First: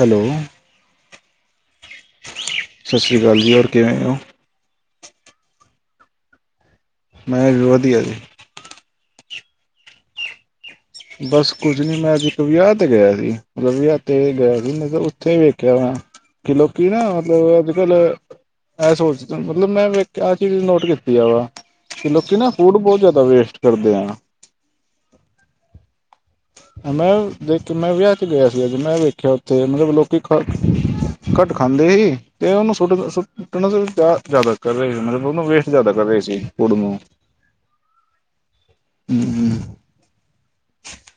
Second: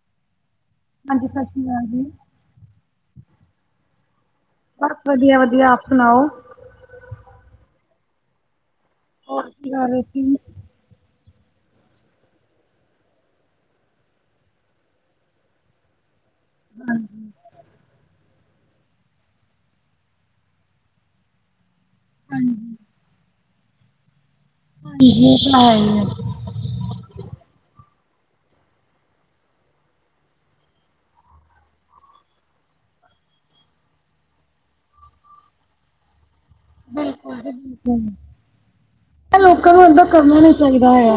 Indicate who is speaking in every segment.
Speaker 1: Hello!
Speaker 2: ਹਾਂਜੀ ਸਤਿ ਸ਼੍ਰੀ ਅਕਾਲ ਜੀ
Speaker 1: ਸਤਿ ਸ਼੍ਰੀ ਅਕਾਲ ਜੀ, ਹੋਰ ਕਿਵੇਂ ਹੋ?
Speaker 2: ਬਸ ਵਧੀਆ- ਵਧੀਆ। ਆਪ ਸੁਣਾਓ?
Speaker 1: ਮੈਂ ਵੀ ਵਧੀਆ ਜੀ।
Speaker 2: ਹੋਰ ਕੀ ਕਰ ਰਹੇ ਸੀ?
Speaker 1: ਬਸ ਕੁੱਝ ਨੀ ਮੈਂ ਅੱਜ ਇੱਕ ਵਿਆਹ ਤੇ ਗਿਆ ਸੀ, ਮਤਲਬ ਵਿਆਹ ਤੇ ਗਿਆ ਸੀ ਮੈਂ ਉੱਥੇ ਵੇਖਿਆ ਹੋਣਾ ਕਿ ਲੋਕੀ ਨਾ
Speaker 2: ਹਾਂਜੀ
Speaker 1: ਮਤਲਬ ਅੱਜ -ਕੱਲ, ਇਹ ਸੋਚ, ਮਤਲਬ ਮੈਂ ਵੇਖ ਆਹ ਚੀਜ਼ ਨੋਟ ਕੀਤੀ ਆ ਵਾ। ਤੇ ਲੋਕੀ ਨਾ
Speaker 2: ਹਾਂਜੀ
Speaker 1: ਫੂਡ ਬਹੁਤ ਜ਼ਿਆਦਾ ਵੇਸਟ ਕਰਦੇ ਆ।
Speaker 2: ਹਾਂਜੀ ਓ ਤਾਂ ਹੈ ਹੀ ਹੈ।
Speaker 1: ਮੈਂ ਦੇਖ ਮੈਂ ਵਿਆਹ ਚ ਗਿਆ ਸੀ ਅੱਜ ਮੈਂ ਵੇਖਿਆ ਉੱਥੇ ਮਤਲਬ ਲੋਕੀ ਖਾ ਘੱਟ ਖਾਂਦੇ ਸੀ ਤੇ ਉਹਨੂੰ ਸੁੱਟ ਸੁੱਟਣ ਜ਼ਿਆਦਾ ਕਰ ਰਹੇ ਸੀ ਮਤਲਬ ਉਹਨੂੰ ਵੇਸਟ ਜ਼ਿਆਦਾ ਕਰ ਰਹੇ ਸੀ। ਫੂਡ ਨੂੰ
Speaker 2: ਬਿਲਕੁਲ ਜੀ ਬਿਲਕੁਲ, ਪਰ ਲੋਕਾਂ ਨੂੰ ਏਦਾ ਕਰਨਾ ਨੀ ਚ ਲੱਗਦਾ ਹੋਇਆ,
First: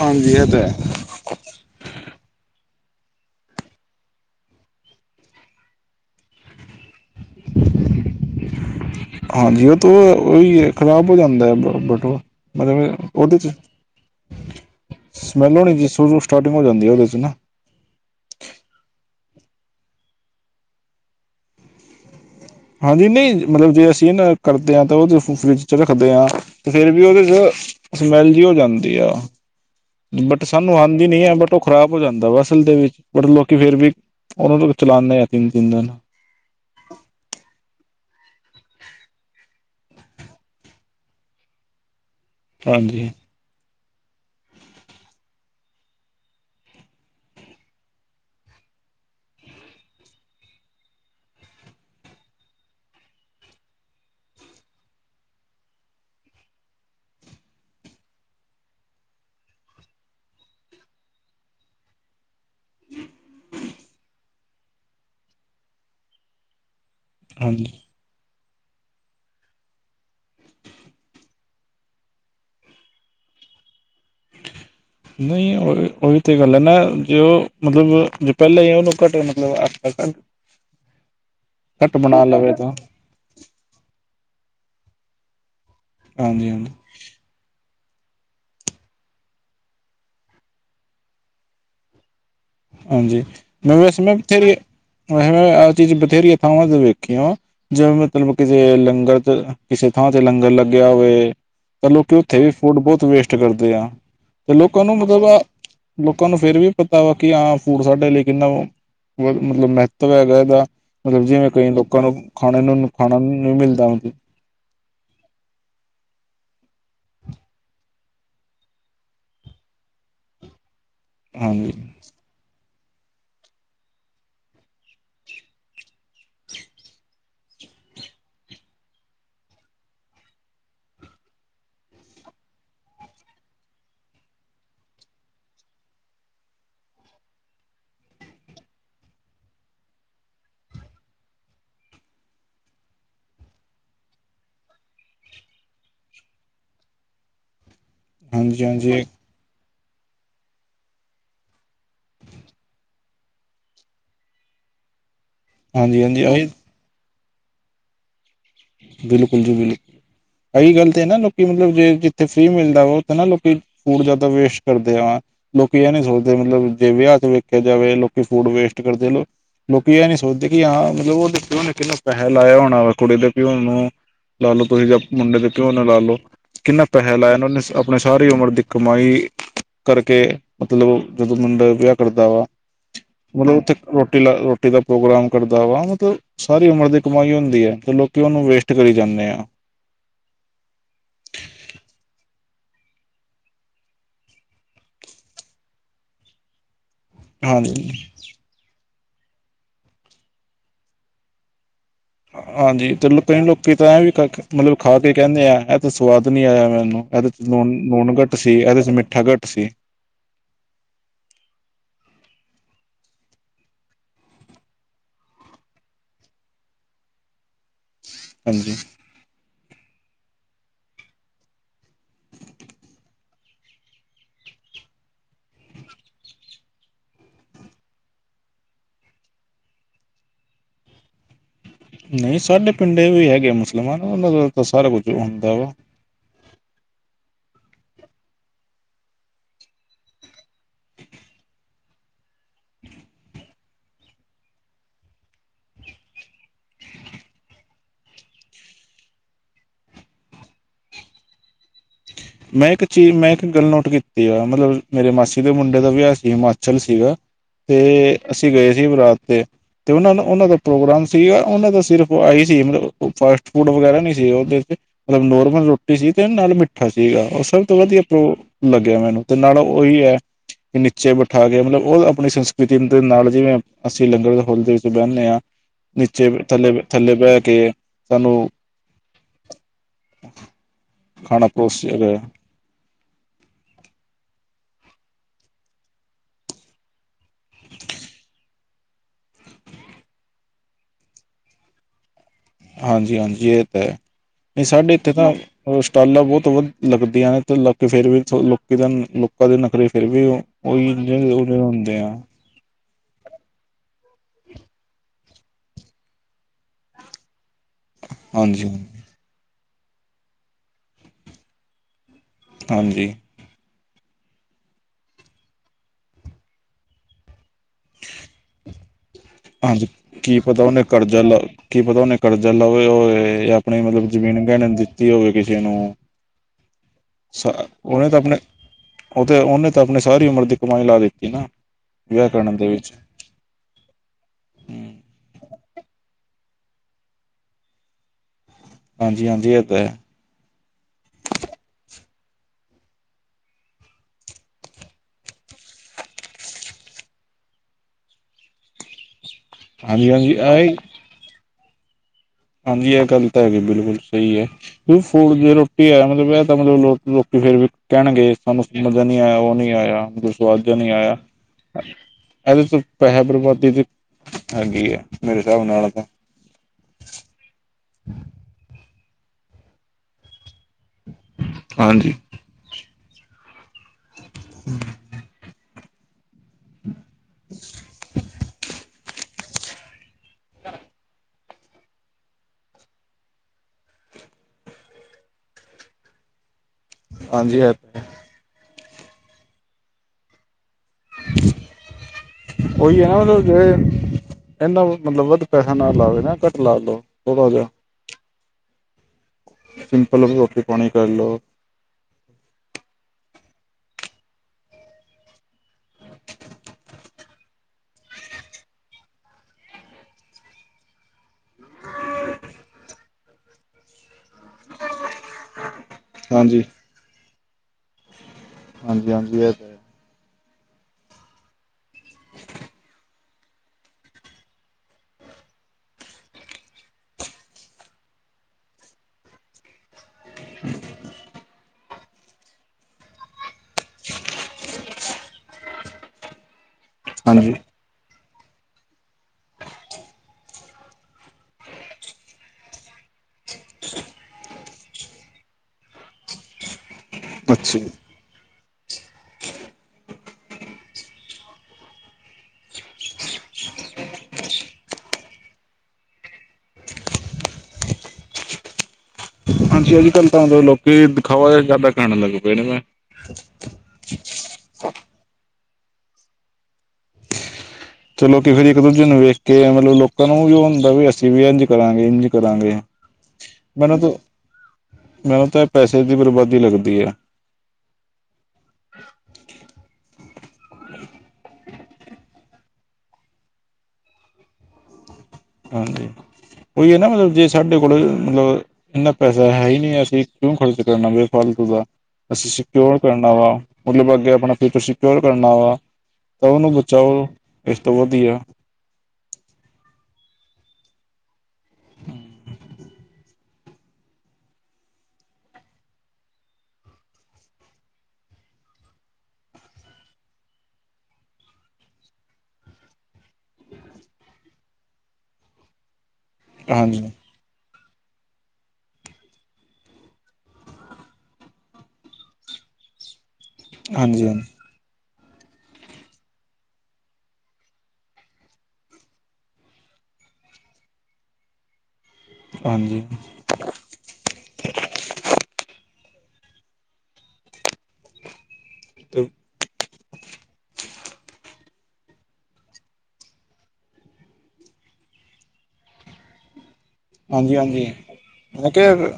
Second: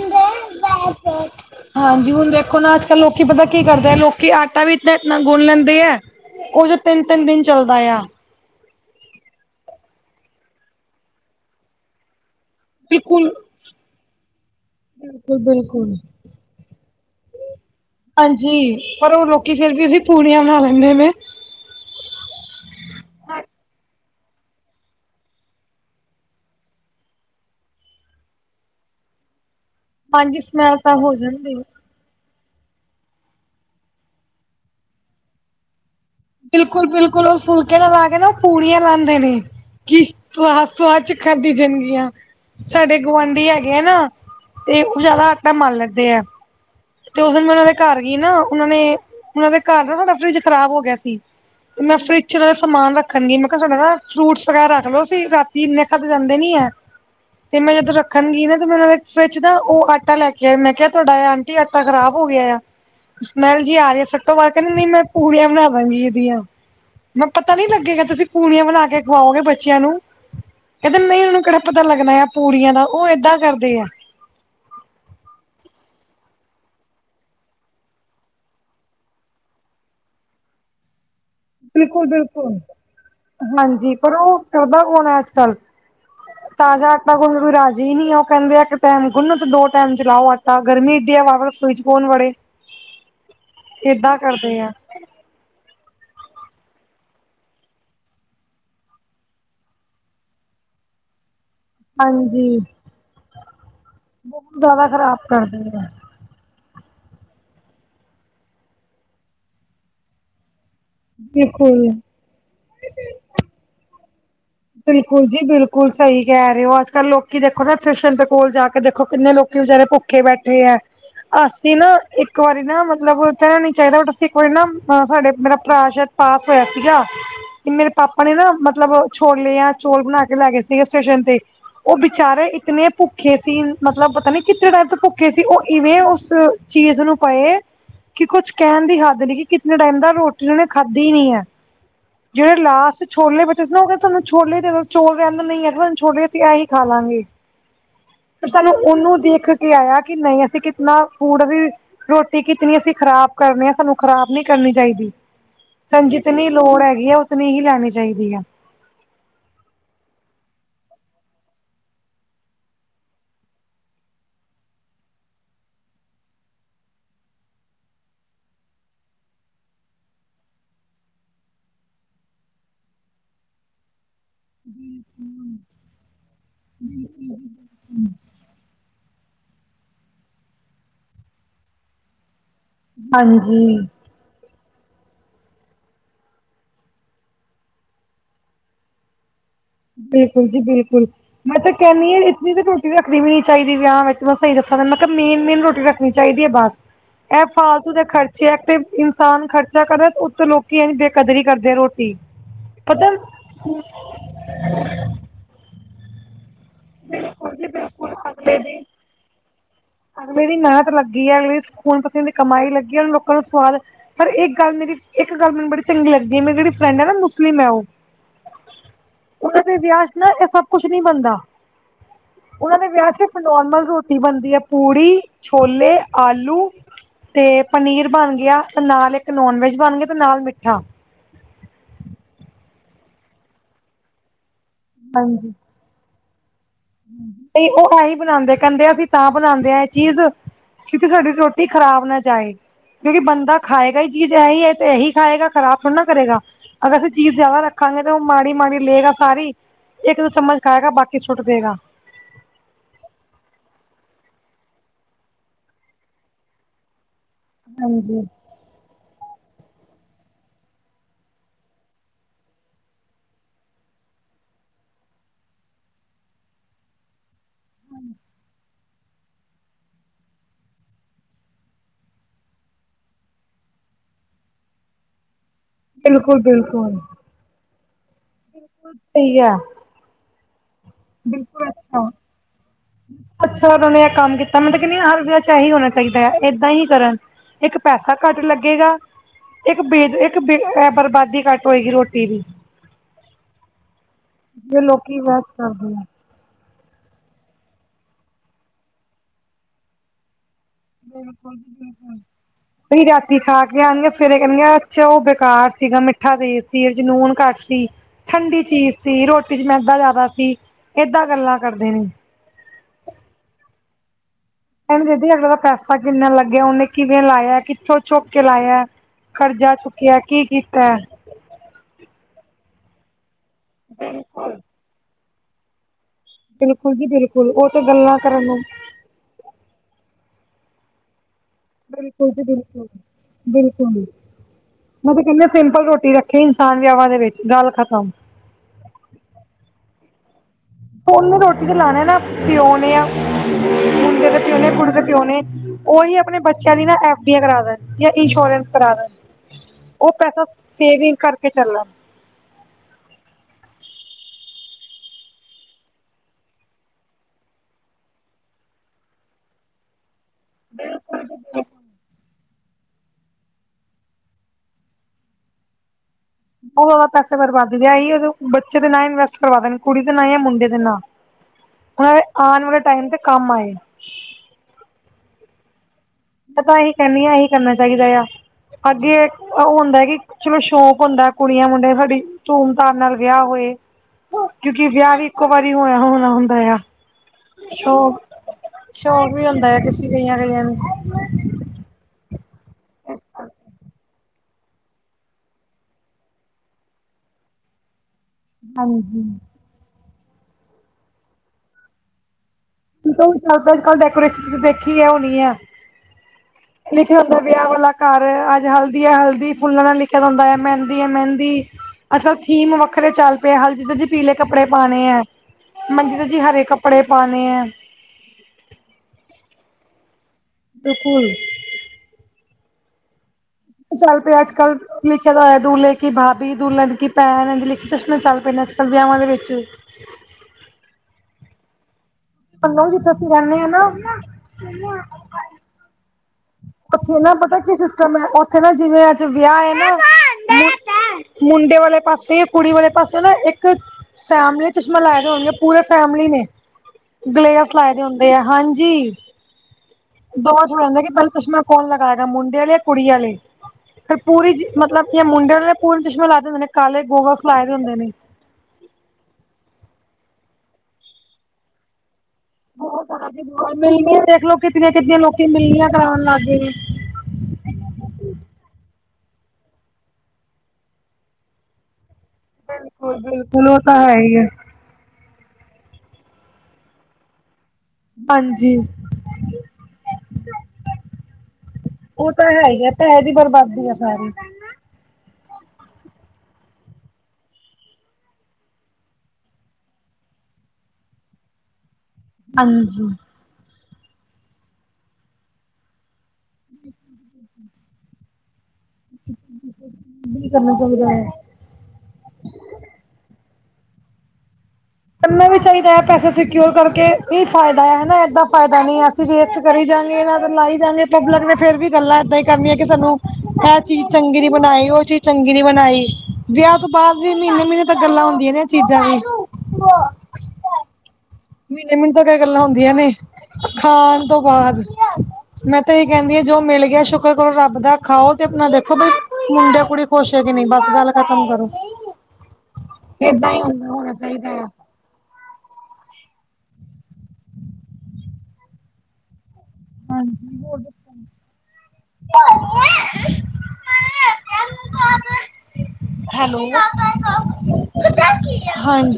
Speaker 1: ਹਾਂਜੀ ਇਹ ਤਾਂ ਹੈ। [unintelligible]
Speaker 2: ਹਾਂਜੀ ਹੁਣ ਦੇਖੋ ਨਾ ਅੱਜ- ਕੱਲ ਲੋਕੀ ਪਤਾ ਕੀ ਕਰਦੇ ਆ, ਲੋਕੀ ਆਟਾ ਵੀ ਇਤਨਾ- ਇਤਨਾ ਗੁਣ ਲੈਂਦੇ ਆ। ਉਹ ਜੋ ਤਿੰਨ- ਤਿੰਨ ਦਿਨ ਚੱਲਦਾ ਆ।
Speaker 1: ਹਾਂਜੀ ਉਹ ਤੇ ਉਹੀ ਏ, ਖ਼ਰਾਬ ਹੋ ਜਾਂਦਾ ਹੈ ਬਟ ਮਤਲਬ
Speaker 2: ਬਿਲਕੁਲ
Speaker 1: ਉਹਦੇ 'ਚ,
Speaker 2: ਬਿਲਕੁਲ
Speaker 1: ਸਮੈਲ ਹੋਣੀ ਜੀ
Speaker 2: ਬਿਲਕੁਲ
Speaker 1: ਸ਼ੁਰੂ ਸਟਾਰਟਿੰਗ ਹੋ ਜਾਂਦੀ ਹੈ ਉਹਦੇ 'ਚ ਨਾ।
Speaker 2: ਹਾਂਜੀ। ਪਰ ਉਹ ਲੋਕੀ ਫੇਰ ਵੀ ਅਸੀਂ ਪੂਰਿਆਂ ਬਣਾ ਲੈਂਦੇ ਨੇ।
Speaker 1: ਹਾਂਜੀ ਨਹੀਂ, ਮਤਲਬ ਜੇ ਅਸੀਂ ਇਹ ਨਾ ਕਰਦੇ ਹਾਂ ਤਾਂ ਉਹਦੇ ਫਰਿਜ ਚ ਰੱਖਦੇ ਆ ਤੇ ਫੇਰ ਵੀ ਉਹਦੇ ਚ, ਸਮੈਲ ਜਿਹੀ ਹੋ ਜਾਂਦੀ ਆ।
Speaker 2: ਹਾਂਜੀ
Speaker 1: ਬਟ ਸਾਨੂੰ
Speaker 2: ਸਮੈਲ ਤਾਂ
Speaker 1: ਆਂਦੀ
Speaker 2: ਹੋ
Speaker 1: ਨੀ ਐ, ਬਟ
Speaker 2: ਜਾਂਦੀ
Speaker 1: ਉਹ
Speaker 2: ਹੈ।
Speaker 1: ਖਰਾਬ ਹੋ ਜਾਂਦਾ ਵਾ, ਅਸਲ ਦੇ ਵਿੱਚ ਬਟ ਲੋਕੀ ਫੇਰ ਵੀ ਉਹਨਾਂ ਤੋਂ ਚਲਾਦੇ ਆ ਤਿੰਨ- ਤਿੰਨ ਦਿਨ।
Speaker 2: ਬਿਲਕੁਲ- ਬਿਲਕੁਲ ਉਹ ਫੁਲਕੇ ਲਗਾ ਕੇ ਨਾ ਉਹ ਪੂੜੀਆਂ ਲਾਂਦੇ ਨੇ। ਕੀ ਸੁਆਦ- ਸੁਆਦ ਚ ਖਾਦੀ ਜਾਣਗੀਆਂ। ਸਾਡੇ
Speaker 1: ਹਾਂਜੀ
Speaker 2: ਗੁਆਂਢੀ ਹੈਗੇ ਆ ਨਾ ਤੇ ਓ ਜਾਦਾ ਆਟਾ ਮੰਲ ਲੈਂਦੇ ਆ। ਤੇ ਓਸ ਦਿਨ ਮੈਂ ਓਨਾਂ ਦੇ ਘਰ ਗਈ ਨਾ ਓਨਾਂ ਨੇ, ਓਨਾਂ ਦੇ ਘਰ ਨਾ ਸਾਡਾ ਫਰਿਜ ਖ਼ਰਾਬ ਹੋ ਗਿਆ ਸੀ। ਮੈਂ ਫਰਿਜ ਚ ਓਨਾ ਦੇ ਸਮਾਨ ਰੱਖਣ ਗਈ ਮੈਂ ਕੈ ਤੁਆਡਾ ਫਰੂਟਸ ਵਗੈਰਾ ਰੱਖ ਲਓ ਅਸੀ ਰਾਤੀ ਏਨੇ ਖਾਦੇ ਜਾਂਦੇ ਨੀ ਐ। ਤੇ ਮੈਂ ਜਦੋਂ ਰੱਖਣਗੀ ਨਾ ਤੇ ਮੈਂ ਉਨ੍ਹਾਂ ਦੇ ਫਰੇਜ ਚ ਨਾ ਓ ਆਟਾ ਲੈ ਕੇ ਆਏ ਮੈਂ ਕੈਆ ਤੁਆਡਾ ਏ ਅਂ ਟੀ ਆਟਾ ਖਰਾਬ ਹੋ ਗਿਆ ਆ। ਸਮੈਲ ਜੀ ਆ ਰੀਏ ਸਟੋ ਬਾਰ ਕੇਂਦੇ ਨੀ ਮੈਂ ਪੂੜੀਆਂ ਬਣਾ ਦਾਂਗੀ ਏਦੀਆਂ। ਮੈਂ ਪਤਾ ਨੀ
Speaker 1: ਹਾਂਜੀ
Speaker 2: ਲੱਗੇਗਾ ਤੁਸੀਂ ਪੂੜੀਆਂ ਬਣਾ ਕੇ ਖਵਾਓਗੇ ਬੱਚੇਆਂ ਨੂੰ। ਕੇਂਦੇ ਨਈ ਓਨੂੰ ਕੇੜਾ ਪਤਾ ਲੱਗਣੇ ਆ ਪੂੜੀਆਂ ਦਾ ਉ ਏਦਾਂ ਕਰਦੇ ਆ।
Speaker 1: [inaudible] ਨਈ ਹੋਰ ਉਈ ਤੇ ਗਾਲ ਏ ਨਾ ਜੇ ਓ ਮਤਲਬ ਜੇ ਪੇਲੇ ਈ ਉਨੂੰ ਕਟ ਮਤਲਬ [unintelligible] ਕੱਟ
Speaker 2: ਬਿਲਕੁਲ
Speaker 1: ਬਣਾ ਲਵੇ
Speaker 2: ਬਿਲਕੁਲ
Speaker 1: ਤਾਂ।
Speaker 2: ਹਾਂਜੀ ਪਰ ਓ ਕਰਦਾ ਕੌਣ ਏ ਅੱਜ-ਕੱਲ,
Speaker 1: ਹਾਂਜੀ ਹਾਂਜੀ
Speaker 2: ਤਾਜ਼ਾ ਆਟਾ ਗੋਨਣ ਨੂੰ ਕੋਈ ਰਾਜੀ ਨੀ ਓ ਕੇਂਦੇ ਏ ਏਕ ਟੈਮ ਗੁੰਨੋ ਤੇ ਦੋ ਟੈਮ ਚਲਾਓ ਆਟਾ ਗਰਮੀ ਇੱਡੀ ਏ ਬਾਰ-ਬਾਰ ਰਸੋਈ ਤੇ ਕੋਣ ਵੜੇ।
Speaker 1: ਹਾਂਜੀ ਮੈਂ ਵੈਸੇ ਮੈਂ
Speaker 2: ਏਦਾਂ
Speaker 1: ਬਥੇਰੀ,
Speaker 2: ਕਰਦੇ ਆ
Speaker 1: ਵੈਸੇ ਮੈਂ ਆਹ ਚੀਜ਼ ਬਥੇਰੀਆਂ ਥਾਵਾਂ ਤੇ ਵੇਖੀਆ। ਜਿਵੇਂ ਮਤਲਬ ਕਿਸੇ ਲੰਗਰ ਤੇ ਕਿਸੇ ਥਾਂ ਤੇ ਲੰਗਰ ਲੱਗੇਆ ਹੋਵੇ। ਤਾਂ ਲੋਕੀ ਓਥੇ ਵੀ
Speaker 2: ਹਾਂਜੀ
Speaker 1: ਫੂਡ ਬੋਤ ਵੇਸਟ ਕਰਦੇ ਆ ਤੇ
Speaker 2: ਬਹੁਤ
Speaker 1: ਲੋਕਾਂ
Speaker 2: ਜ਼ਿਆਦਾ
Speaker 1: ਨੂੰ ਮਤਲਬ
Speaker 2: ਖ਼ਰਾਬ
Speaker 1: ਅ
Speaker 2: ਕਰਦੇ ਆ
Speaker 1: ਲੋਕਾਂ ਨੂੰ ਫੇਰ ਵੀ ਪਤਾ ਵਾ ਕਿ ਆ ਫੂਡ ਸਾਡੇ ਲਈ ਕਿੰਨਾ, ‌ ਮਤਲਬ ਮੇਹੱਤਵ ਹੈਗਾ ਏਦਾ। ਮਤਲਬ ਜਿਵੇਂ ਕਈ
Speaker 2: ਬਿਲਕੁਲ
Speaker 1: ਲੋਕਾਂ ਨੂੰ ਖਾਣੇ ਨੂੰ ਖਾਣਾ ਨਈ ਮਿਲਦਾ।
Speaker 2: ਬਿਲਕੁਲ ਜੀ ਬਿਲਕੁਲ ਸਈ ਕੈ ਰੇ ਓ ਅੱਜ-ਕੱਲ ਲੋਕੀ ਦੇਖੋ ਨਾ ਸਟੇਸ਼ਨ ਦੇ ਕੋਲ ਜਾ ਕੇ ਦੇਖੋ ਕਿੰਨੇ ਲੋਕੀ ਵਿਚਾਰੇ ਪੁੱ ਖੇ ਬੈਠੇ ਏ,
Speaker 1: ਹਾਂਜੀ
Speaker 2: ਅਸੀਂ ਨਾ ਇੱਕ ਇੱਕ ਵਾਰੀ ਨਾ ਮਤਲਬ ਕੈਣਾ ਨੀ ਚਾਈਦਾ ਮਤਲਬ ਮੇਰਾ ਭਰਾ ਸੈ਼ਦ ਪਾਸ ਹੋਏਆ ਸੀਗਾ। ਮੇਰੇ ਪਾਪਾ ਨੇ ਨਾ ਮਤਲਬ ਛੋਲੇ ਜਾਂ ਚੋਲ ਬਣਾ ਕੇ ਲੈ ਗਏ ਸੀਗੇ ਸਟੇਸ਼ਨ ਤੇ। ਓ ਵਿਚਾਰੇ ਇਤਨੇ ਪੁਖੇ ਸੀ ਮਤਲਬ ਪਤਾ ਨੀ ਕਿਤਨੇ ਟਾਈਮ ਤੋਂ ਪੁਖੇ ਸੀ ਓ ਇਵੇਂ ਉਸ ਚੀਜ਼ ਨੂੰ ਪਏ। ਕਿ ਕੁਝ ਕੈਣ ਦੀ ਹੱਦ ਨੀ ਕਿ ਕਿਤਨੇ ਟਾਈਮ ਦਾ ਰੋਟੀ ਓਨਾਂ ਨੇ ਖਾਧੀ ਨੀ ਏ। ਜਿੜੇ ਲਾਸਟ ਛੋਲੇ ਬੱਚੇ ਸੀ ਨਾ ਓ ਕੈ ਸਾਨੂੰ ਛੋਲੇ ਦੇਦੋ ਚੋਲ ਰੇਨਦੋ ਨਈ ਐ ਤੇ ਸਾਨੂੰ ਛੋਲੇ ਅਸੀਂ ਏਈ ਖਾ ਲਾਂਗੇ। ਫੇਰ
Speaker 1: ਹਾਂਜੀ
Speaker 2: ਸਾਨੂੰ
Speaker 1: ਹਾਂਜੀ
Speaker 2: ਉਨੂੰ ਦੇਖ ਕੇ ਆਯਾ, ਕਿ ਨਈ ਅਸੀਂ ਕਿਤਨਾ ਫੂਡ ਵੀ ਰੋਟੀ ਕਿਤਨੀ ਅਸੀਂ ਖ਼ਰਾਬ ਕਰਨੇ ਆ, ਸਾਨੂੰ ਖ਼ਰਾਬ ਨੀ ਕਰਨੀ ਚਾਈਦੀ।
Speaker 1: ਹਾਂਜੀ
Speaker 2: ਸਾਨੂੰ
Speaker 1: ਹਾਂਜੀ
Speaker 2: ਜਿਤਨੀ
Speaker 1: ਆਹੀ
Speaker 2: ਲੋੜ ਹੈਗੀ ਏ ਉਤਨੀ ਹੀ ਲੈਣੀ ਚਾਈਦੀ ਆ।
Speaker 1: ਬਿਲਕੁਵ ਜੀ ਬਿਲਕੁਲ‌। ਐਹੀ ਗੱਲਤ ਤੇ ਨਾ ਲੋਕੀ ਮਤਲਬ ਜੇ ਜਿੱਥੇ ਫਰੀ ਮਿਲਦਾ ਵਾ ਓਥੇ ਨਾ ਲੋਕੀ ਫੂਡ ਜਾਦਾ ਵੇਸਟ ਕਰਦੇ ਆ। ਲੋਕੀ ਏ ਨੀ ਸੋਚਦੇ ਮਤਲਬ ਜੇ ਵੇਆ ਚ ਵੇਖਿਆ ਜਾਵੇ ਲੋਕੀ ਫੂਡ ਵੇਸਟ ਕਰਦੇ ਨਾ ਲੋਕੀ ਏ ਨੀ ਸੋਚਦੇ ਕਿ ਹਾਂ ਮਤਲਬ ਓਦੇ ਪਿਓ ਨੇ ਕਿਨਾ ਪੈਹਾ ਲਾਏਆ ਹੋਣਾ ਵੇ ਕੁੜੀ ਦੇ ਪਿਓ ਨੂੰ। ਲਾ ਲੋ ਤੁਸੀਂ ਜਾਂ ਮੁੰਡੇ ਦੇ ਪਿਉ ਨਾ ਲਾ ਲੋ। ਕਿੰਨਾ ਪੈਹਾ ਲਾਏਆ ਨਾ ਓਨੇ ਅਪਣੇ ਸਾਰੀ ਉਮਰ ਦੀ ਕਮਾਈ ਕਰਕੇ ਮਤਲਬ ਜਦੋਂ ਮੁੰਡੇ ਦਾ ਵਿਆ ਕਰਦਾ ਵਾ ਮਤਲਬ
Speaker 2: ਹਾਂਜੀ
Speaker 1: ਉੱਥੇ ਰੋ ਟੀ ਲਾ ਰੋਟੀ ਦਾ ਪ੍ਰੋਗਰਾਮ ਕਰਦਾ ਵਾ ਮਤਲਬ ਸਾਰੀ ਉਮਰ ਦੀ ਕਮਾਈ ਹੁੰਦੀ ਏ ਤੇ ਲੋਕ ਕਿ ਓਨੂੰ ਵੇਸਟ ਕਰੀ ਜਾਂਣੇ ਆ।
Speaker 2: ਬਿਲਕੁਲ ਜੀ ਬਿਲਕੁਲ। ਮੈਂ ਤਾਂ ਕੇਨੀ ਆ ਇਤਨੀ ਤਾਂ ਰੋਟੀ ਰੱਖਣੀ ਵੀ ਨੀ ਚਾਈਦੀ ਵਿਆ ਵੇਚ ਮੈਂ ਸਈ ਦਸਾਂ ਤੇ ਮੈਂ ਕਿਆ ਮੇਨ-ਮੇਨ ਰੋਟੀ ਰੱਖਣੀ ਚਾਈਦੀ ਏ ਬਾਸ। ਏ
Speaker 1: ਹਾਂਜੀ
Speaker 2: ਫਾਲਤੂ ਦੇ ਖਰਚੇ ਏ ਏਕ ਤੇ ਇਨਸਾਨ ਖਰਚਾ ਕਰੇ ਤੇ ਉਤੋ ਲੋਕੀ ਏ ਬੇਕਦਰੀ ਕਰਦੇ ਏ ਰੋ
Speaker 1: ਹਾਂਜੀ ਤੇ ਕਈ ਲੋਕੀ ਤਾਂ ਐਂ ਵੀ ਮਤਲਬ ਖਾ ਕੇ ਕੇਂਦੇ ਏ ਏ ਤੇ ਸਵਾਦ ਨੀ ਆਇਆ ਮੈ ਨੂੰ ਏਦੇ ਚ ਲੂਣ ਲੂਣ ਘਾੱਟ ਸੀ, ਏਦੇ ਚ ਮਿੱਠਾ ਘਾੱਟ ਸੀ।
Speaker 2: ਅਗਲੇ ਦੀ ਮੇਨਤ ਲੱਗੀ ਏ, ਅਗਲੇ ਦੀ ਖੂਨ ਪਸਿਨੇ ਦੀ ਕਮਾਈ ਲੱਗੀ ਏ, ਲੋਕਾਂ ਨੂੰ ਸਵਾਦ ਪਰ ਏਕ ਗੱਲ ਮੇਰੀ ਏਕ ਗੱਲ ਮੈਨੂੰ ਬੜੀ ਚੰਗੀ ਲੱਗੀਦੀ ਏ, ਮੇਰੀ ਜੇੜੀ ਫਰੈਂਡ ਏ ਨਾ ਮੁਸਲਿਮ ਏ ਉ।
Speaker 1: ਹਾਂਜੀ।
Speaker 2: ਉਨਾਂ ਦੇ ਵਿਆਹ ਚ ਨਾ ਏ ਸਬ ਕੁਛ ਨੀ ਬਣਦਾ‌ ਉਨਾਂ ਦੇ ਵਿਆਹ ਚ ਸਿਰਫ ਨੋਰਮਲ ਰੋਟੀ ਬਣਦੀ ਏ ਪੂੜੀ, ਛੋਲੇ, ਆਲੂ। ਤੇ ਪਨੀਰ ਬਣ ਗੇਆ, ਤੇ ਨਾਲ ਇੱਕ ਨੋਨ ਵੈਜ ਬਣ ਗੇਆ, ਤੇ ਨਾਲ ਮਿੱਠਾ।
Speaker 1: ਨਹੀਂ ਸਾਡੇ ਪਿੰਡ ਵੀ ਹੈਗੇ ਐ ਮੁਸਲਮਾਨ, ਉਹਨਾਂ ਦਾ ਤਾਂ ਸਾਰਾ ਕੁੱਝ ਹੁੰਦਾ ਵਾ।
Speaker 2: ਨਈ ਉਹ ਆਹੀ ਬਣਾਉਂਦੇ, ਕਹਿੰਦੇ ਅਸੀਂ ਤਾਂ ਬਣਾਉਦੇ ਐ ਇਹ ਚੀਜ਼, ਕਿਉਕਿ ਸਾਡੀ ਰੋਟੀ ਖਰਾਬ ਨਾ ਜਾਏ। ਕਿਉਂਕਿ ਬੰਦਾ ਖਾਏਗਾ ਹੀ ਚੀਜ਼, ਇਹੀ ਹੈ ਤੇ ਇਹੀ ਖਾਏਗਾ ਖਰਾਬ ਥੋੜਾ ਨਾ ਕਰੇਗਾ। ਅਗਰ ਅਸੀਂ ਚੀਜ਼ ਜ਼ਿਆਦਾ ਰੱਖਾਂਗੇ, ਤੇ ਉਹ ਮਾੜੀ-ਮਾੜੀ ਲਏਗਾ ਸਾਰੀ, ਇੱਕ ਦੋ ਚਮਚ ਖਾਏਗਾ, ਬਾਕੀ ਸੁੱਟ ਦੇਗਾ।
Speaker 1: ਮੈਂ ਇੱਕ ਚੀਜ਼ ਮੈਂ ਇੱਕ ਗੱਲ ਨੋਟ ਕੀਤੀ ਆ, ਮਤਲਬ ਮੇਰੇ ਮਾਸੀ ਦੇ ਮੁੰਡੇ ਦਾ ਵਿਆਹ ਸੀ, ਹਿਮਾਚਲ ਸੀਗਾ। ਤੇ
Speaker 2: ਹਾਂਜੀ
Speaker 1: ਅਸੀਂ ਗਏ ਸੀ ਬਰਾਤ ਤੇ, ਅਤੇ ਉਹਨਾਂ ਨੂੰ ਉਹਨਾਂ ਦਾ ਪ੍ਰੋਗਰਾਮ ਸੀਗਾ, ਉਹਨਾਂ ਦਾ ਸਿਰਫ ਆਹੀ ਸੀ, ਮਤਲਬ ਫਾਸਟ ਫੂਡ ਵਗੈਰਾ ਨਹੀਂ ਸੀ ਉਹਦੇ ਮਤਲਬ ਨੋਰਮਲ ਰੋਟੀ ਸੀ, ਤੇ ਨਾਲ ਮਿੱਠਾ ਸੀਗਾ, ਉਹ ਸਭ ਤੋਂ ਵਧੀਆ ਪ੍ਰ ਲੱਗਿਆ ਮੈਨੂੰ, ਤੇ ਨਾਲ ਉਹੀ ਹੈ। ਤੇ ਨੀਚੇ ਬਿਠਾ ਕੇ, ਮਤਲਬ ਉਹ ਆਪਣੀ ਸੰਸਕ੍ਰਿਤੀ ਦੇ ਨਾਲ ਜਿਵੇਂ, ਅਸੀਂ ਲੰਗਰ ਦੇ ਹਾਲ ਦੇ ਵਿੱਚ ਬਹਨੇ ਆਂ। ਨੀਚੇ
Speaker 2: ਬਿਲਕੁਲ ਬਿਲਕੁਲ
Speaker 1: ਥੱਲੇ-ਥੱਲੇ ਬਹਿ ਕੇ, ਸਾਨੂੰ
Speaker 2: ਸਹੀ ਹੈ
Speaker 1: ਖਾਣਾ
Speaker 2: ਬਿਲਕੁਲ
Speaker 1: ਪਰੋਸ
Speaker 2: ਅੱਛਾ,
Speaker 1: ਰਿਹਾ।
Speaker 2: ਅੱਛਾ ਨਾਂ ਨੇ ਇੱਕ ਕੰਮ ਕੀਤਾ, ਮੈਂ ਤੇ ਕਹਿੰਨੀ ਆਂ ਹਰ ਵਿਆਹ ਚ ਇਹੀ ਹੋਣਾ ਚਾਹੀਦਾ ਹੈ, ਏਦਾਂ ਹੀ ਕਰਨ ਇੱਕ ਪੈਸਾ ਘੱਟ ਲੱਗੇਗਾ। ਇੱਕ ਬੇਦ ਇੱਕ ਬੇ ਐ ਬਰਬਾਦੀ ਘੱਟ ਹੋਏਗੀ ਰੋਟੀ ਦੀ।
Speaker 1: ਹਾਂਜੀ-ਹਾਂਜੀ ਇਹ ਤੇ ਹੈ, ਨਹੀਂ
Speaker 2: ਜਿਵੇਂ
Speaker 1: ਸਾਡੇ ਇੱਥੇ
Speaker 2: ਲੋਕੀ
Speaker 1: ਤਾਂ
Speaker 2: ਵਿਆਹ ਚ
Speaker 1: ਔ
Speaker 2: ਕਰਦੇ ਆ
Speaker 1: ਸਟਾਲ ਬਹੁਤ ਵੱਧ ਲੱਗਦੀਆਂ ਨੇ ਤੇ ਫੇਰ ਵੀ ਲੋਕੀ-ਲੋਕਾਂ ਦੇ ਨਕਰੇ ਫਿਰ ਵੀ ਉਹੀ ਉਹ ਹੁੰਦੇ ਆ।
Speaker 2: ਅਸੀ ਰਾਤੀ ਖਾ ਕੇ ਆਣਗੇ, ਫਿਰ ਏ ਕਹਿੰਣਗੇ ਅੱਛਾ ਉਹ ਬੇਕਾਰ ਸੀਗਾ, ਮਿੱਠਾ ਤੇਜ਼ ਸੀ ਉਹ, ਵਿਚ ਲੂਣ ਘੱਟ ਸੀ। ਠੰਡੀ
Speaker 1: ਹਾਂਜੀ
Speaker 2: ਚੀਜ਼ ਸੀ, ਰੋਟੀ ਚ ਮੈਦਾ ਜ਼ਿਆਦਾ ਸੀ, ਏਦਾਂ ਗੱਲਾਂ ਕਰਦੇ ਨੇ,
Speaker 1: ਹਾਂਜੀ,
Speaker 2: ਹੁਣ ਦੀਦੀ ਦਾ ਪੈਸਾ ਕਿੰਨਾ ਲੱਗਿਆ, ਉਹਨੇ ਕਿਵੇਂ ਲਾਇਆ ਕਿੱਥੋਂ ਚੁੱਕ ਕੇ ਲਾਇਆ। ਕਰਜ਼ਾ
Speaker 1: ਹਾਂਜੀ
Speaker 2: ਚੁੱਕਿਆ, ਕੀ
Speaker 1: ਪਤਾ ਉਹਨੇ
Speaker 2: ਕੀਤਾ।
Speaker 1: ਕਰਜ਼ਾ ਲ ਕੀ ਪਤਾ ਉਹਨੇ ਕਰਜ਼ਾ ਲਵੇ ਹੋਵੇ, ਆਪਣੀ ਮਤਲਬ ਜ਼ਮੀਨ ਗਹਿਣੇ ਦਿੱਤੀ ਹੋਵੇ ਕਿਸੇ ਨੂੰ
Speaker 2: ਬਿਲਕੁਲ ਜੀ ਬਿਲਕੁਲ ਉਹ ਤੇ
Speaker 1: ਉਹਨੇ
Speaker 2: ਗੱਲਾਂ
Speaker 1: ਤਾਂ ਆਪਣੇ
Speaker 2: ਕਰਣ ਨੂੰ
Speaker 1: ਉਹ ਤੇ ਉਹਨੇ ਤੇ ਆਪਣੀ ਸਾਰੀ ਉਮਰ ਦੀ ਕਮਾਈ ਲਾ ਦਿੱਤੀ ਨਾ, ਵਿਆਹ
Speaker 2: ਬਿਲਕੁਲ ਜੀ
Speaker 1: ਕਰਨ ਦੇ ਵਿੱਚ
Speaker 2: ਬਿਲਕੁਲੀ, ਬਿਲਕੁਲ ਜੀ।
Speaker 1: ਹਮ
Speaker 2: ਮੈਂ ਕਿਹਾ ਕਹਿੰਦੇ ਸਿੰਪਲ ਰੋਟੀ ਰੱਖੇ ਇਨਸਾਨ, ਵੀਆਹਾਂ ਦੇ ਵਿੱਚ ਗੱਲ ਖਤਮ
Speaker 1: ਹਾਂਜੀ-ਹਾਂਜੀ, ਇੱਹ ਤੇ ਹੈ।
Speaker 2: ਔਨੂੰ ਰੋਟੀ ਤੇ ਲਾਉਣੇ ਨਾ, ਪਿਉ ਨੇ ਆ ਮੁੰਡੇ ਦੇ ਪਿਉ ਨੇ ਕੁੜੀ ਦੇ ਪਿਉ ਨੇ। ਉਹੀ ਆਪਣੇ ਬੱਚਿਆਂ ਲਈ ਨਾ ਐਫ ਡੀ ਆ ਕਰਾ ਦੇਣ, ਜਾਂ ਇੰਸ਼ੋਰੈਂਸ ਕਰਾ ਦੇਣ।
Speaker 1: ਹਾਂਜੀ
Speaker 2: ਉਹ
Speaker 1: ਹਾਂਜੀ
Speaker 2: ਪੈਸਾ
Speaker 1: ਇਹ
Speaker 2: ਸੇਵਿੰਗ ਕਰਕੇ ਚੱਲਣਾ,
Speaker 1: ਹਾਂਜੀ ਇਹ ਗੱਲ ਤਾਂ ਹੈਗੀ, ਬਿਲਕੁਲ ਸਹੀ ਹੈ। ਫੂਡ ਜੇ ਰੋਟੀ ਹੈ, ਮਤਲਬ ਇਹ ਤਾਂ ਮਤਲਬ ਰੋਟੀ ਫੇਰ ਵੀ ਕਹਿਣਗੇ ਸਾਨੂੰ ਮਜ਼ਾ ਨਹੀਂ ਆਇਆ ਉਹ ਨਹੀਂ ਆਇਆ, ਸਵਾਦ ਨੀ ਆਇਆ। ਐਦੇ ਤੋਂ ਪੈਸੇ ਬਰਬਾਦੀ 'ਤੇ ਹੈਗੀ ਐ ਮੇਰੇ ਹਿਸਾਬ ਨਾਲ ਤਾਂ।
Speaker 2: ਉਹ ਪੈਸੇ ਬਰਬਦ ਦੇ ਆ ਜੀ ਓ ਬੱਚੇ ਦੇ ਨਾ ਇਨਵੈਸਟ ਕਰਵਾ ਦੇਣ, ਕੁੜੀ ਦੇ ਨਾਂ ਜਾਂ ਮੁੰਡੇ ਦੇ ਨਾਂ।
Speaker 1: ਹਾਂਜੀ।
Speaker 2: ਆਣ ਵਾਲੇ ਟਾਈਮ 'ਤੇ ਕੰਮ ਆਏ।
Speaker 1: [inaudible]
Speaker 2: ਮੈਂ ਤਾਂ ਆਹੀ ਕੈਂਨੀ ਆ ਆਹੀ ਕਰਨਾ ਚਾਈਦਾ ਆ, ਅੱਗੇ ਓ ਹੁੰਦਾ ਕਿ ਚਲੋ ਸ਼ੌਂਕ ਹੁੰਦਾ ਕੁੜੀਆਂ-ਮੁੰਡੇ ਸਾਡੀ ਧੂਮ-ਧਾਮ ਨਾਲ ਵਿਆ ਹੋਏ। ਕਿਉਂਕਿ ਵਿਆ ਵੀ ਇੱਕੋ ਵਾਰੀ ਹੋਣਾ, ਹੋਣਾ ਹੁੰਦਾ ਆ।
Speaker 1: ਹਾਂਜੀ ਇਹ ਤਾਂ ਹੈ
Speaker 2: ਸ਼ੌਕ, ਸ਼ੌਕ ਵੀ ਹੁੰਦਾ ਆ ਕਿਸੀ ਕਈਆਂ-ਕਈਆਂ ਨੂੰ।
Speaker 1: ਓਹੀ ਆ ਨਾ ਮਤਲਬ ਜੇੜੇ ਕੈਂਦਾ ਮਤਲਬ ਵੱਧ ਪੈਸਾ ਨਾ ਲਾਵੇ ਨਾ ਘੱਟ ਲਾ ਲੋ ਥੋੜਾ ਜੇਆ।
Speaker 2: ਹਾਂਜੀ।
Speaker 1: ਸਿੰਮਪਲ ਰੋਟੀ ਪਾਣੀ ਕਰਲੋ।
Speaker 2: ਜਿਦਾਂ ਹੁਣ ਚੱਲ ਪਿਆ ਅੱਜ-ਕੱਲ ਡੈਕੋਰੇਸ਼ਨ ਤੁਸੀਂ ਦੇਖੀਆਂ ਹੋਣੀ ਆ ਲਿਖਿਆ ਹੁੰਦਾ ਵੇਆ ਵਾਲਾ ਘਰ ਅੱਜ ਹਲਦੀ ਆ ਹਲਦੀ ਫੁੱਲਾਂ ਨਾਲ ਲਿਖਿਆ ਦਾ ਹੁੰਦਾ ਆ, ਮਹਿੰਦੀ ਐ ਮਹਿੰਦੀ ਅੱਜ-ਕੱਲ ਥੀਮ ਵੱਖਰੇ ਚੱਲ ਪੇ ਹਲਦੀ 'ਤੇ ਜੀ ਪੀਲੇ ਕੱਪੜੇ ਪਾਣੇ ਐ। ਮੰਜੀ 'ਤੇ ਜੀ ਹਰੇ
Speaker 1: ਹਾਂਜੀ
Speaker 2: ਕੱਪੜੇ ਪਾਨੇ ਐ।
Speaker 1: ਹਾਂਜੀ-ਹਾਂਜੀ ਐ ਤਾਂ
Speaker 2: ਬਿਲਕੁੱਲ। ਚੱਲ ਪੇ ਅੱਜ-ਕੱਲ ਲਿਖਿਆ ਦਾ ਹੋਇਆ ਦੁਲੇ ਕੀ ਭਾਬੀ, ਦੁਹਲਣ ਕੀ ਭੈਣ ਇਝ ਲਿਖ ਚਸ਼ਮੇ ਚੱਲ ਪੇ ਨੇ ਅੱਜ-ਕੱਲ ਵੇਆਵਾ ਦੇ ਵਿੱਚ। ਪੰਨੋ ਜਿੱਥੇ ਅਸੀਂ ਰੈਂਨੇ ਐ ਨਾ ਮੰਮੂ ਆਉ ਕੱਲ। ਉੱਥੇ ਨਾ
Speaker 1: ਹਾਂਜੀ
Speaker 2: ਪਤਾ ਕੀ ਸਿਸਟਮ ਐ ਉੱਥੇ ਨਾ ਜਿਵੇਂ ਅੱਜ ਵੇਆ ਏ ਨਾ ਮੁ ਮੁੰਡੇ ਵਾਲੇ ਪਾਸੇ ਜਾਂ ਕੁੜੀ ਵਾਲੇ ਪਾਸੋਂ ਨਾ ਇੱਕ ਫੈਮਲੀ ਨੇ ਚਸ਼ਮਾਂ ਲਾਏ ਦੇ ਹੋਣਗੇ ਪੂਰੀ ਫੈਮਿਲੀ ਨੇ। ਗਲੇਅਸ
Speaker 1: ਅੱਛਾ ਜੀ।
Speaker 2: ਲਾਏ ਦੇ ਹੁੰਦੇ ਆ ਹਾਂਜੀ, ਦੋਸ਼ ਹੋ ਜਾਂਦਾ ਕਿ ਪੈਲਾ ਚਸ਼ਮਾ ਕੌਣ ਲਗਾਏਗਾ ਮੁੰਡੇ ਆਲੇ, ਕੁੜੀ ਆਲੇ। ਫੇਰ ਪੂਰੀ ਜਿ ਮਤਲਬ ਕੀ ਐ ਮੁੰਡੇ ਆਲੇ ਦੇ ਪੂਰਨ ਚਸ਼ਮੇ ਲਾਏ ਦੇ ਹੁੰਦੇ ਨੇ ਕਾਲੇ ਗੋਗਲਸ ਲਾਏ ਦੇ ਹੁੰਦੇ ਨੇ।
Speaker 1: ਹਾਂਜੀ ਅੱਜ-ਕੱਲ ਤਾਂ ਦੇ ਲੋਕੀ ਦਿਖਾਵਾ ਜਿਆਦਾ ਗ ਖਾਣ ਲੱਗ ਪੇ ਨੇ ਮੈਂ।
Speaker 2: ਮਿਲਣੀਆਂ ਦੇਖਲੋ ਕਿਤਨੀਆ-ਕਿਤਨੀਆਂ ਲੋਕੀਂ ਮਿਲਣੀਆਂ ਕਰਾਨ ਲਾਗੇ ਨੇ।
Speaker 1: ਚਲੋ ਕਿ ਇੱਕ-ਦੂਜੇ ਨੂੰ ਵੇਖ ਕੇ ਮਤਲਬ ਲੋਕਾਂ ਨੂੰ ਵੀ ਓ ਹੁੰਦਾ ਵੀ ਅਸੀਂ ਵੀ ਇੰਝ ਕਰਾਂਗੇ ਇੰਝ ਕਰਾਂਗੇ।
Speaker 2: ਬਿਲਕੁੱਲ-ਬਿਲਕੁੱਲ ਓ ਤਾਂ ਹੈਈ ਐ।
Speaker 1: ਮੈਨੂੰ ਤਾਂ ਏ ਪੈਸੇ ਦੀ ਬਰਬਾਦੀ ਲੱਗਦੀ ਐ।
Speaker 2: ਹਾਂਜੀ। ਓ ਤਾਂ ਹੈ ਈ ਐ ਪੈਹੇ ਦੀ ਬਰਬਾਦੀ ਆ ਸਾਰੀ।
Speaker 1: ਹਾਂਜੀ, ਉਈ ਏ ਨਾ ਮਤਲਬ ਜੇ ਸਾਡੇ ਕੋਲ ਮਤਲਬ ਇੰਨਾ ਪੈਸਾ ਹੈਈ ਨੀ ਅਸੀਂ ਕਿਉਂ ਖ਼ਰਚ ਕਰਨਾ ਵੇ ਫਾਲਤੂ ਦਾ, ਅਸੀਂ ਸਿਕਿਓਰ
Speaker 2: ਹਾਂਜੀ।
Speaker 1: ਕਰਨਾ ਵਾ। ਮਤਲਬ ਅੱਗੇ ਆਪਣਾ ਫਿਊਚਰ ਸਿਕਿਓਰ ਕਰਨਾ ਵਾ, ਤਾਂ ਉਨੂੰ ਬਚਾਓ ਇਸ ਤੋਂ ਵਧੀਆ।
Speaker 2: [inaudible] ਕਰਨਾ ਚਾਈਦਾ ਐ। ਕਰਨਾ ਵੀ ਚਾਈਦਾ ਐ ਪੈਸੇ ਸਿਕਓਰ ਕਰਕੇ ਨੀ ਫਾਇਦਾ ਆ ਹਨਾ ਏਦਾਂ ਫਾਇਦਾ ਨੀ ਐ। ਸੀ ਰੇਸਟ ਕਰੀ ਜਾਂਗੇ ਏਨਾਂ ਦਾ ਲਾਈ ਜਾਨੇ ਆ ਪਬਲਿਕ ਨੇ ਫੇਰ ਵੀ ਗੱਲਾਂ ਏਦਾਂ ਈ ਕਰਨੀਆਂ ਕਿ ਸਾਨੂੰ ਐ ਚੀਜ਼ ਚੰਗੀ ਨੀ ਬਣਾਈ, ਓ ਚੀਜ਼ ਚੰਗੀ ਨੀ ਬਣਾਈ। ਵੇਆ ਤੋਂ
Speaker 1: ਹਾਂਜੀ
Speaker 2: ਬਾਅਦ ਵੀ ਮ੍ਹੀਨੇ-ਮ੍ਹੀਨੇ ਤੱਕ ਗੱਲਾਂ ਹੁੰਦੀਆਂ ਨੇ ਐ ਚੀਜ਼ਾਂ ਦੀ। ਮੀਨੇ ਮੀਤੋਂ ਗੱਲਾਂ ਹੁੰਦੀਆਂ ਨੇ, ਖਾਣ
Speaker 1: ਹਾਂਜੀ
Speaker 2: ਤੋਂ ਬਾਅਦ। ਮੈਂ ਤਾਂ ਏ ਕੈਂਦੀ ਆਂ, ਜੋ ਮਿਲ ਗਿਆ ਸ਼ੁਕਰ ਕਰੋ ਰੱਬ ਦਾ, ਖਾਓ ਤੇ ਆਪਣਾ ਦੇਖੋ ਮੁੰਡੇ ਕੁੜੀ ਖੁਸ਼ ਐ ਕੇ ਨਈਂ, ਬਸ ਗੱਲ ਖਤਮ ਕਰੋ।
Speaker 1: ਹਾਂਜੀ।
Speaker 2: ਏਦਾਂ ਹੀ ਹੋਣਾ ਚਾਈਦਾਯਾ।
Speaker 1: ਤੇ
Speaker 2: ਹਾਂਜੀ, ਹੋਰ ਦੋਸੋ।
Speaker 1: [inaudible]
Speaker 2: ਹੈਲੋ।
Speaker 1: ਹਾਂਜੀ-ਹਾਂਜੀ [unintelligible]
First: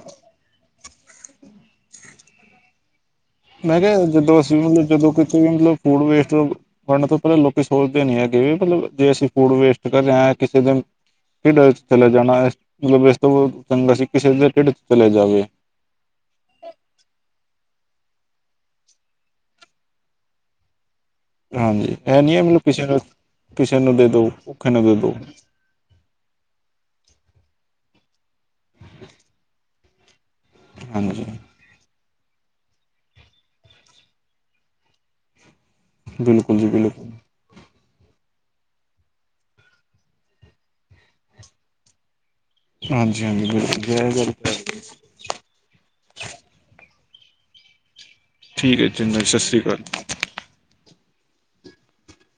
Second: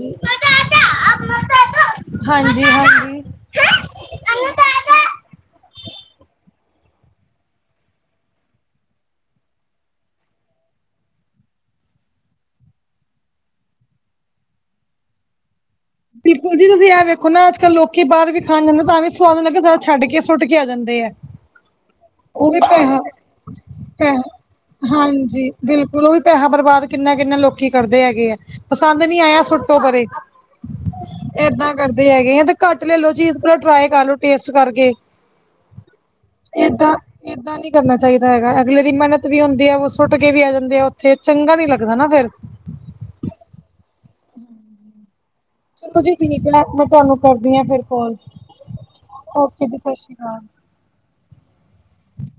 Speaker 2: ਹਾਂਜੀ-ਹਾਂਜੀ।
Speaker 1: ਮੈਂ ਕੇਆ ਜਦੋਂ ਅਸੀਂ, ਜਦੋਂ ਕਿਤੇ ਵੀ ਮਤਲਬ ਫੂਡ ਵੇਸਟ ਬਣਨ ਤੋਂ ਪੈਲਾਂ ਲੋਕੀਂ ਸੋਚਦੇ ਨੀ ਹੈਗੇ, ਜੇ ਅਸੀਂ ਫੂਡ ਵੇਸਟ ਕਰ ਰਹੇ ਕਿਸੇ ਦੇਨ ਢਿੱਡ ਚੱਲੇ ਜਾਣਾ ਏ, ਇਸ ਤੋਂ ਚੰਗਾ ਸੀ ਕਿਸੇ ਦੇ ਢਿੱਡ ਚ ਚਲਿਆ ਜਾਵੇ।
Speaker 2: ਪਪਲ ਜੀ ਤੁਸੀਂ ਐਂ ਵੇਖੋ ਨਾ, ਅੱਜ ਕੱਲ੍ਹ ਲੋਕੀ ਬਾਹਰ ਵੀ ਖਾਣ ਜਾਂਦੇ, ਤਾਂ ਵੀ ਸੁਵਾਦ ਛੱਡ ਕੇ ਸੁੱਟ ਕੇ ਆ ਜਾਂਦੇ ਆ।
Speaker 1: ਹਾਂਜੀ, ਏਹ ਨੀਂ ਐ
Speaker 2: ਉਹ ਵੀ
Speaker 1: ਕਿਸੇ ਨੂੰ
Speaker 2: ਪੈਸਾ
Speaker 1: ਕਿਸੇ ਨੂੰ
Speaker 2: ਪੈਸਾ
Speaker 1: ਦੇਦੋ, ਔਖੇ ਨਾ ਬੋਲੋ।
Speaker 2: ਹਾਂਜੀ ਬਿਲਕੁਲ ਓ ਵੀ ਪੈਹਾ ਬਰਬਾਦ ਕਿੰਨਾ-ਕਿੰਨਾ ਲੋਕੀਂ ਕਰਦੇ ਹੈਗੇ ਆ, ਪਸੰਦ ਨੀ ਆਯਾ ਸੁੱਟੋ ਪਰੇ।
Speaker 1: ਹਾਂਜੀ।
Speaker 2: ਏਦਾਂ ਕਰਦੇ ਹੈਗੇ ਆ ਤੇ ਘੱਟ ਲੈਲੋ ਚੀਜ, ਪੈਲਾਂ ਟਰਾਈ ਕਰ ਲੋ ਟੇਸਟ ਕਰਕੇ।
Speaker 1: ਬਿਲਕੁਲ ਜੀ ਬਿਲਕੁਲ
Speaker 2: ਏਦਾਂ- ਏਦਾਂ ਨੀ ਕਰਨਾ ਚਾਈਦਾ ਹੈਗਾ, ਅਗਲੇ ਦੀ ਮੇਨਤ ਵੀ ਹੁੰਦੀ ਆ ਓ ਸੁੱਟ ਕੇ ਵੀ ਆ ਜਾਂਦੇ ਆ ਓਥੇ, ਚੰਗਾ ਨੀ ਲੱਗਦਾ ਨਾ ਫੇਰ।
Speaker 1: ਹਾਂਜੀ-ਹਾਂਜੀ, ਵਧੀਆ ਘਰ ਪੇ?
Speaker 2: ਚਲੋ ਜੀ ਠੀਕ ਐ ਮੈਂ ਤੁਆਨੂੰ ਕਰਦੀ ਹਾਂ ਫੇਰ ਕੋਲ,
Speaker 1: ਠੀਕ ਹੈ ਚੰਗਾ ਸਤਿ ਸ਼੍ਰੀ
Speaker 2: ਓਕੇ
Speaker 1: ਅਕਾਲ
Speaker 2: ਜੀ ਸਤਿ ਸ਼੍ਰੀ ਅਕਾਲ।